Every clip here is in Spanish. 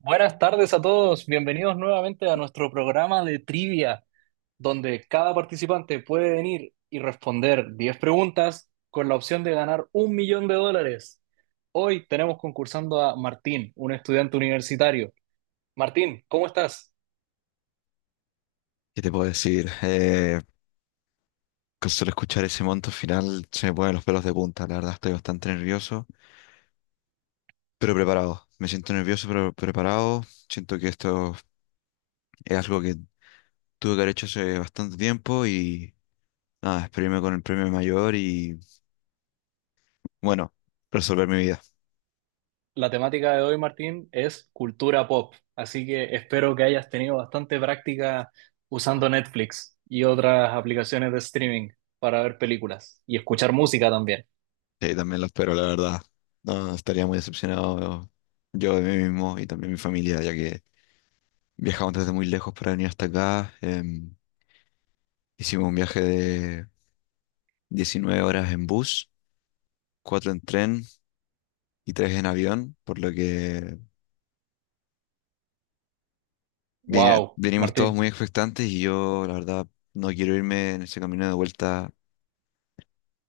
Buenas tardes a todos, bienvenidos nuevamente a nuestro programa de trivia, donde cada participante puede venir y responder 10 preguntas con la opción de ganar un millón de dólares. Hoy tenemos concursando a Martín, un estudiante universitario. Martín, ¿cómo estás? ¿Qué te puedo decir? Con solo escuchar ese monto final se me ponen los pelos de punta. La verdad estoy bastante nervioso, pero preparado. Me siento nervioso, pero preparado. Siento que esto es algo que tuve que haber hecho hace bastante tiempo y nada, espero irme con el premio mayor y bueno, resolver mi vida. La temática de hoy, Martín, es cultura pop, así que espero que hayas tenido bastante práctica usando Netflix y otras aplicaciones de streaming para ver películas y escuchar música también. Sí, también lo espero, la verdad. No, estaría muy decepcionado yo de mí mismo y también mi familia, ya que viajamos desde muy lejos para venir hasta acá. Hicimos un viaje de 19 horas en bus, cuatro en tren y tres en avión, por lo que vine- Wow, venimos todos Martín. muy expectantes y yo, la verdad, no quiero irme en ese camino de vuelta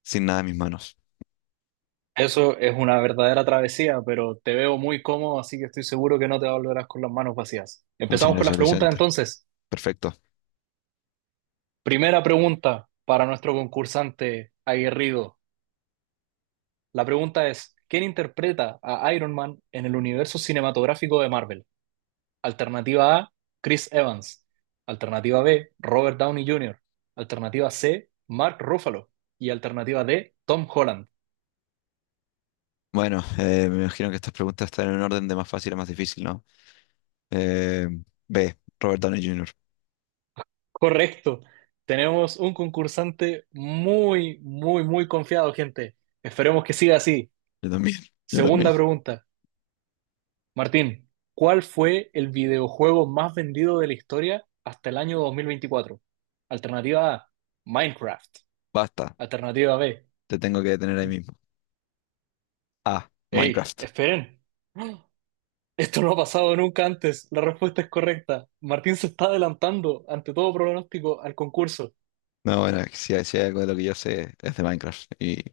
sin nada en mis manos. Eso es una verdadera travesía, pero te veo muy cómodo, así que estoy seguro que no te volverás con las manos vacías. Muchas Empezamos con gracias, las preguntas Vicente. entonces. Perfecto. Primera pregunta para nuestro concursante aguerrido. La pregunta es, ¿quién interpreta a Iron Man en el universo cinematográfico de Marvel? Alternativa A, Chris Evans. Alternativa B, Robert Downey Jr. Alternativa C, Mark Ruffalo. Y alternativa D, Tom Holland. Bueno, me imagino que estas preguntas están en un orden de más fácil a más difícil, ¿no? Eh, B, Robert Downey Jr. Correcto. Tenemos un concursante muy, muy, muy confiado, gente. Esperemos que siga así. Yo también, yo también. Segunda pregunta. Martín, ¿cuál fue el videojuego más vendido de la historia hasta el año 2024? Alternativa A, Minecraft. Basta, Alternativa B. te tengo que detener ahí mismo. A, Ey, Minecraft. esperen. Esto no ha pasado nunca antes. La respuesta es correcta. Martín se está adelantando ante todo pronóstico al concurso. No, bueno, si hay algo de lo que yo sé es de Minecraft y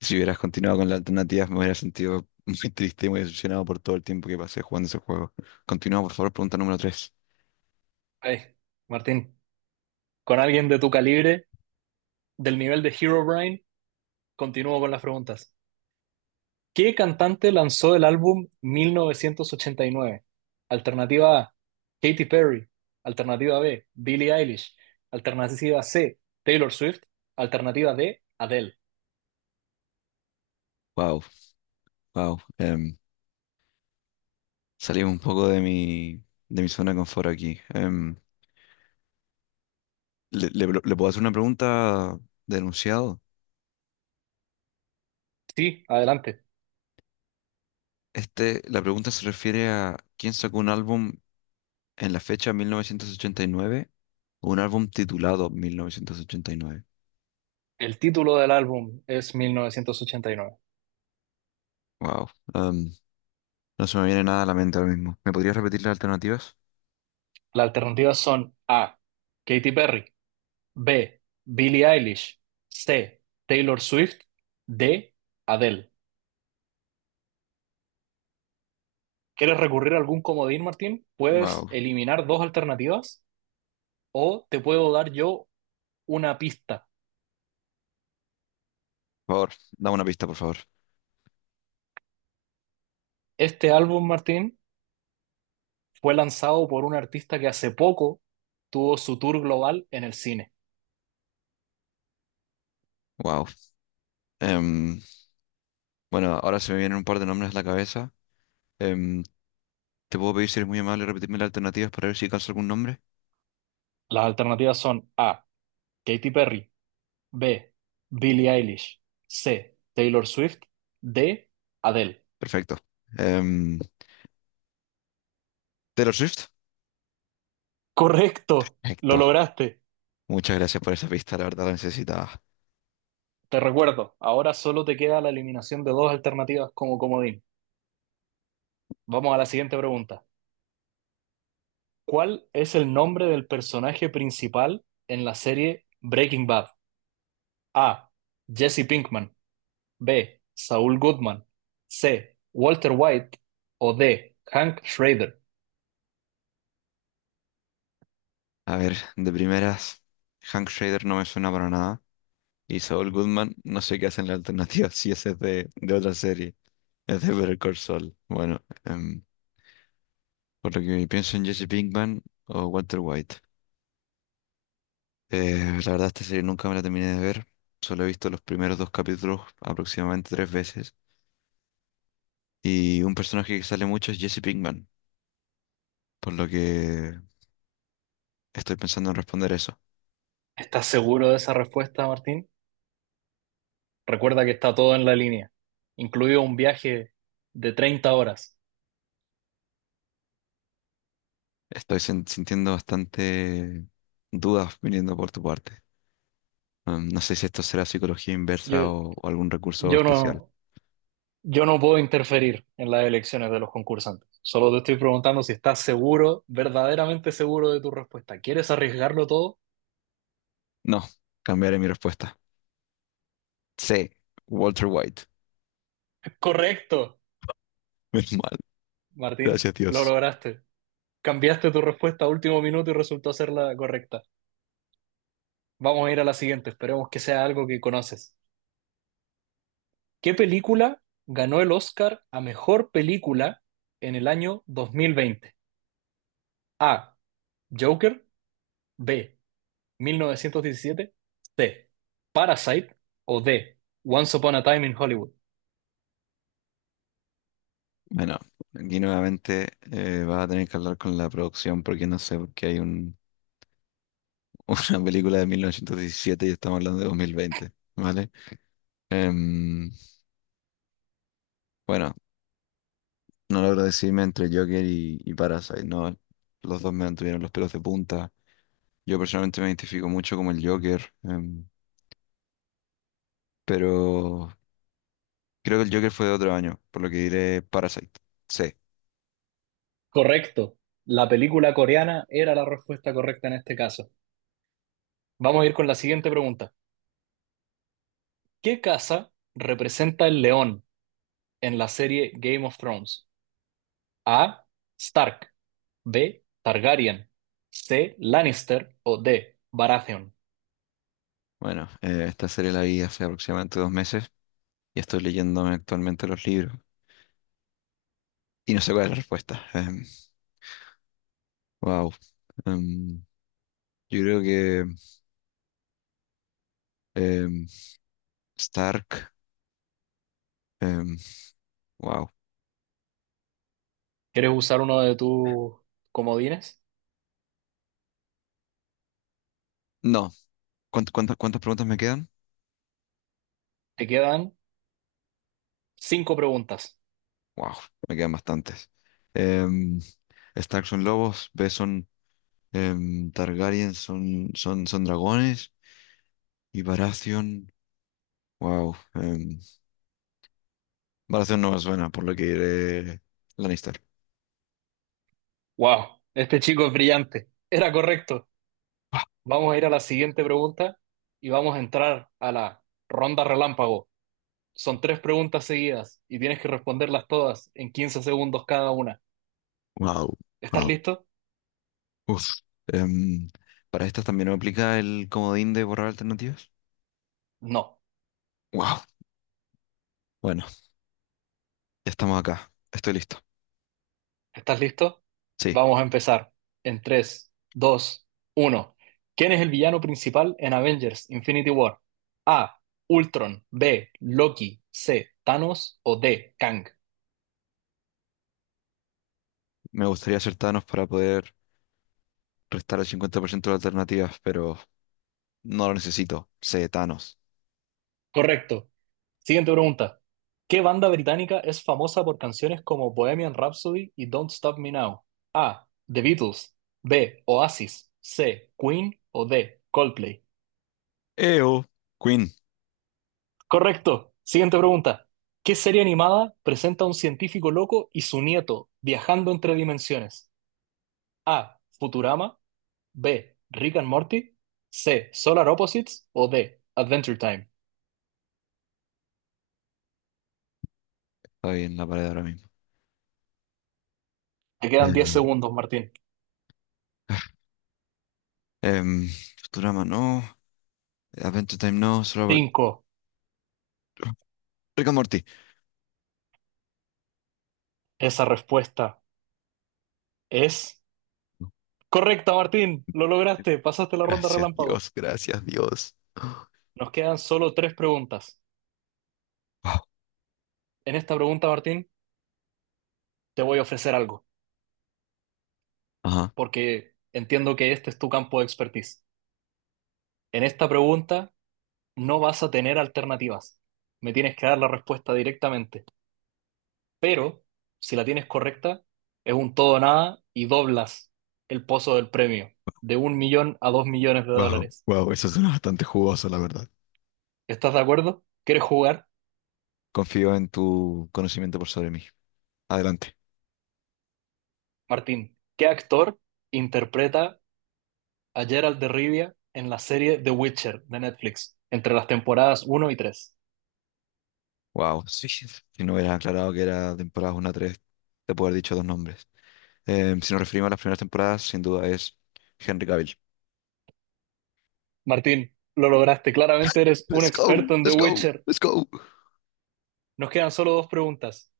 si hubieras continuado con la alternativa, me hubiera sentido muy triste y muy decepcionado por todo el tiempo que pasé jugando ese juego. Continúa, por favor, pregunta número tres. Ay, Martín, con alguien de tu calibre del nivel de Herobrine, continúo con las preguntas. ¿Qué cantante lanzó el álbum 1989? Alternativa A, Katy Perry. Alternativa B, Billie Eilish. Alternativa C, Taylor Swift. Alternativa D, Adele. Wow, wow. Salimos un poco de mi zona de confort aquí. ¿Le puedo hacer una pregunta denunciado? Sí, adelante. Este, la pregunta se refiere a quién sacó un álbum en la fecha 1989 o un álbum titulado 1989. El título del álbum es 1989. Wow. em, no se me viene nada a la mente ahora mismo. ¿Me podrías repetir las alternativas? Las alternativas son A, Katy Perry. B, Billie Eilish. C, Taylor Swift. D, Adele. ¿Quieres recurrir a algún comodín, Martín? Puedes Wow. eliminar dos alternativas o te puedo dar yo una pista. Por favor, dame una pista, por favor. Este álbum, Martín, fue lanzado por un artista que hace poco tuvo su tour global en el cine. Wow. Em, bueno, ahora se me vienen un par de nombres a la cabeza. Em, ¿te puedo pedir si eres muy amable repetirme las alternativas para ver si alcanzo algún nombre? Las alternativas son A. Katy Perry, B. Billie Eilish, C. Taylor Swift, D. Adele. Perfecto. Em, Taylor Swift. Correcto, lo Perfecto. lograste. Muchas gracias por esa pista, la verdad la necesitaba. Te recuerdo, ahora solo te queda la eliminación de dos alternativas como comodín. Vamos a la siguiente pregunta. ¿Cuál es el nombre del personaje principal en la serie Breaking Bad? A. Jesse Pinkman. B. Saul Goodman. C. Walter White. O D. Hank Schrader. A ver, de primeras, Hank Schrader no me suena para nada. Y Saul Goodman, no sé qué hacen la alternativa si ese es de otra serie. Es de Better Call Saul. Bueno, por lo que pienso en Jesse Pinkman o Walter White. La verdad, esta serie nunca me la terminé de ver. Solo he visto los primeros dos capítulos aproximadamente tres veces. Y un personaje que sale mucho es Jesse Pinkman, por lo que estoy pensando en responder eso. ¿Estás seguro de esa respuesta, Martín? Recuerda que está todo en la línea, incluido un viaje de 30 horas. Estoy sintiendo bastante dudas viniendo por tu parte. No sé si esto será psicología Yo, inversa o algún recurso yo especial. no, yo no puedo interferir en las elecciones de los concursantes. Solo te estoy preguntando si estás seguro, verdaderamente seguro de tu respuesta. ¿Quieres arriesgarlo todo? No, cambiaré mi respuesta. C. Walter White. Correcto, Menos mal. Martín, Gracias, lo Dios. lograste. Cambiaste tu respuesta a último minuto y resultó ser la correcta. Vamos a ir a la siguiente, esperemos que sea algo que conoces. ¿Qué película ganó el Oscar a mejor película en el año 2020? A. Joker. B. 1917. C. Parasite. O D. Once Upon a Time in Hollywood. Bueno, aquí nuevamente vas a tener que hablar con la producción porque no sé por qué hay un una película de 1917 y estamos hablando de 2020, ¿vale? Em, bueno, no logro decidirme entre Joker y Parasite, ¿no? Los dos me mantuvieron los pelos de punta. Yo personalmente me identifico mucho como el Joker, pero creo que el Joker fue de otro año, por lo que diré Parasite. Sí. Correcto. La película coreana era la respuesta correcta en este caso. Vamos a ir con la siguiente pregunta. ¿Qué casa representa el león en la serie Game of Thrones? A. Stark. B. Targaryen. C. Lannister. O D. Baratheon. Bueno, esta serie la vi hace aproximadamente 2 meses y estoy leyéndome actualmente los libros y no sé cuál es la respuesta. Wow. Em, yo creo que em, Stark. Em, wow. ¿Quieres usar uno de tus comodines? No. ¿Cuántas preguntas me quedan? Te quedan cinco preguntas. Wow, me quedan bastantes. Em, Stark son lobos, B son Targaryen, son dragones y Baratheon. Wow. Baratheon no me suena, por lo que iré Lannister. ¡Wow! Este chico es brillante. Era correcto. Vamos a ir a la siguiente pregunta y vamos a entrar a la ronda relámpago. Son tres preguntas seguidas y tienes que responderlas todas en 15 segundos cada una. Wow, ¿Estás wow. listo? Uf. Em, para estas también aplica el comodín de borrar alternativas. No. Wow. Bueno, ya estamos acá. Estoy listo. ¿Estás listo? Sí, Vamos a empezar en tres, dos, uno. ¿Quién es el villano principal en Avengers Infinity War? A. Ultron. B. Loki. C. Thanos. O D. Kang. me gustaría acertarnos para poder restar el 50% de alternativas, pero no lo necesito. Sé Thanos. Correcto. Siguiente pregunta. ¿Qué banda británica es famosa por canciones como Bohemian Rhapsody y Don't Stop Me Now? A. The Beatles. B. Oasis. C. Queen. O D. Coldplay. Eo. Queen. Correcto. Siguiente pregunta. ¿Qué serie animada presenta a un científico loco y su nieto viajando entre dimensiones? A. Futurama. B. Rick and Morty. C. Solar Opposites. O D. Adventure Time. Está ahí en la pared ahora mismo. Te quedan diez Em, segundos, Martín. em, Futurama, no. Adventure Time, no. Cinco. Rick and Morty. Esa respuesta es correcta, Martín. Lo lograste. Pasaste la ronda Gracias relámpago. Dios, gracias Dios. Nos quedan solo tres preguntas. Wow. En esta pregunta, Martín, te voy a ofrecer algo, Ajá. porque entiendo que este es tu campo de expertise. En esta pregunta no vas a tener alternativas. Me tienes que dar la respuesta directamente. Pero si la tienes correcta, es un todo o nada y doblas el pozo del premio de un millón a dos millones de Wow, dólares. wow, eso suena bastante jugoso, la verdad. ¿Estás de acuerdo? ¿Quieres jugar? Confío en tu conocimiento por sobre mí. Adelante. Martín, ¿qué actor interpreta a Geralt de Rivia en la serie The Witcher de Netflix entre las temporadas uno y 3? Wow. Sí, si no hubieras aclarado que era temporadas 1 a 3, te puedo haber dicho dos nombres. Si nos referimos a las primeras temporadas, sin duda es Henry Cavill. Martín, lo lograste. Claramente eres un Let's go, experto en The let's go, Witcher. let's go. Nos quedan solo dos preguntas.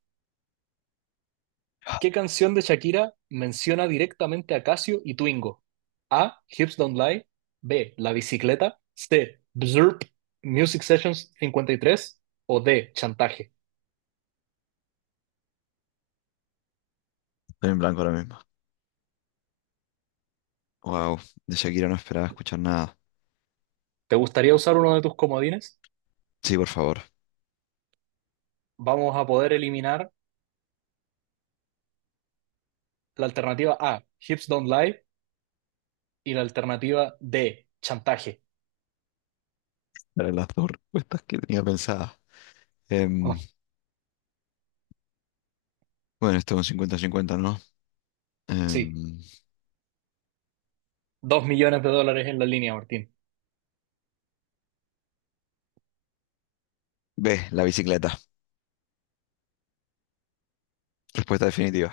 ¿Qué canción de Shakira menciona directamente a Casio y Twingo? A. Hips Don't Lie. B. La bicicleta. C. Bzurp. Music Sessions 53. O D. Chantaje. Estoy en blanco ahora mismo. Wow, de Shakira no esperaba escuchar nada. ¿Te gustaría usar uno de tus comodines? Sí, por favor, Vamos a poder eliminar la alternativa A. Hips Don't Lie. Y la alternativa D. Chantaje. eran las dos respuestas que tenía pensadas. Em, Ay, bueno, esto es un 50-50, ¿no? sí. Em, Dos millones de dólares en la línea, Martín. B, la bicicleta. Respuesta definitiva.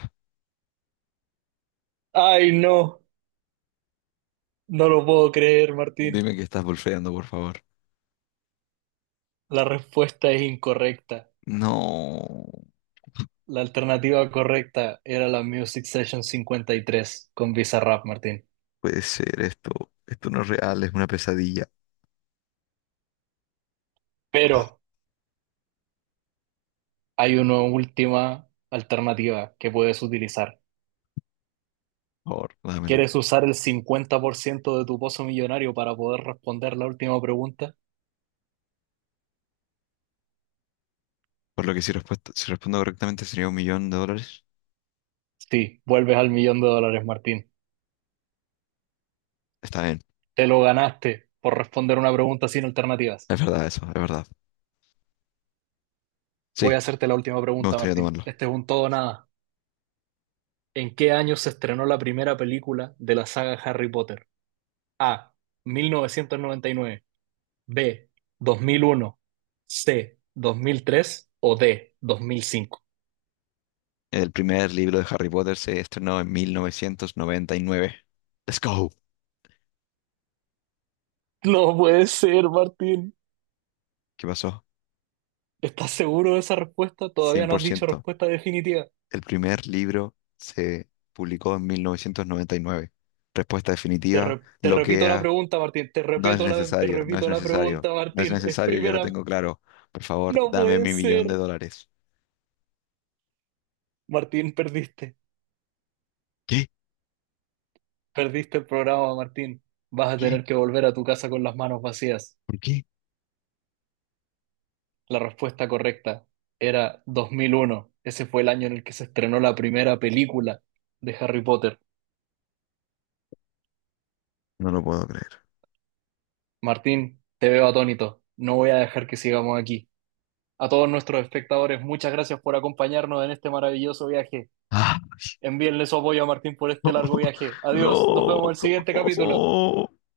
Ay, no. No lo puedo creer, Martín. Dime que estás bolfeando, por favor. La respuesta es incorrecta. No La alternativa correcta era la Music Session 53 con Bizarrap, Martín. puede ser esto. Esto no es real, es una pesadilla. Pero hay una última alternativa que puedes utilizar. Por favor, dámela. ¿Quieres usar el 50% de tu pozo millonario para poder responder la última pregunta? Por lo que si respondo correctamente sería un millón de dólares. Sí, vuelves al millón de dólares, Martín. Está bien. Te lo ganaste por responder una pregunta sin alternativas. Es verdad eso, es verdad. Sí, Voy a hacerte la última me pregunta, gustaría Martín. tomarlo. Este es un todo o nada. ¿En qué año se estrenó la primera película de la saga Harry Potter? A. 1999. B, 2001, C, 2003 o D, 2005. El primer libro de Harry Potter se estrenó en 1999. Let's go. No puede ser, Martín. ¿Qué pasó? ¿Estás seguro de esa respuesta? Todavía no has dicho 100%. respuesta definitiva. El primer libro se publicó en 1999. Respuesta Te, definitiva, re- te repito la loquea, pregunta, Martín. Te no es repito la, te necesario, no es repito la necesario, pregunta, no es Martín. Es necesario, ya lo primera. tengo claro. Por favor, No dame puede mi millón de ser. dólares. Martín, perdiste. ¿Qué? Perdiste el programa, Martín. Vas a ¿Qué? tener que volver a tu casa con las manos vacías. ¿Por qué? La respuesta correcta era 2001 Ese fue el año en el que se estrenó la primera película de Harry Potter. No lo puedo creer. Martín, te veo atónito. No voy a dejar que sigamos aquí. A todos nuestros espectadores, muchas gracias por acompañarnos en este maravilloso viaje. Ah, Envíenle su apoyo a Martín por este largo viaje. Adiós, nos no. vemos en el siguiente capítulo.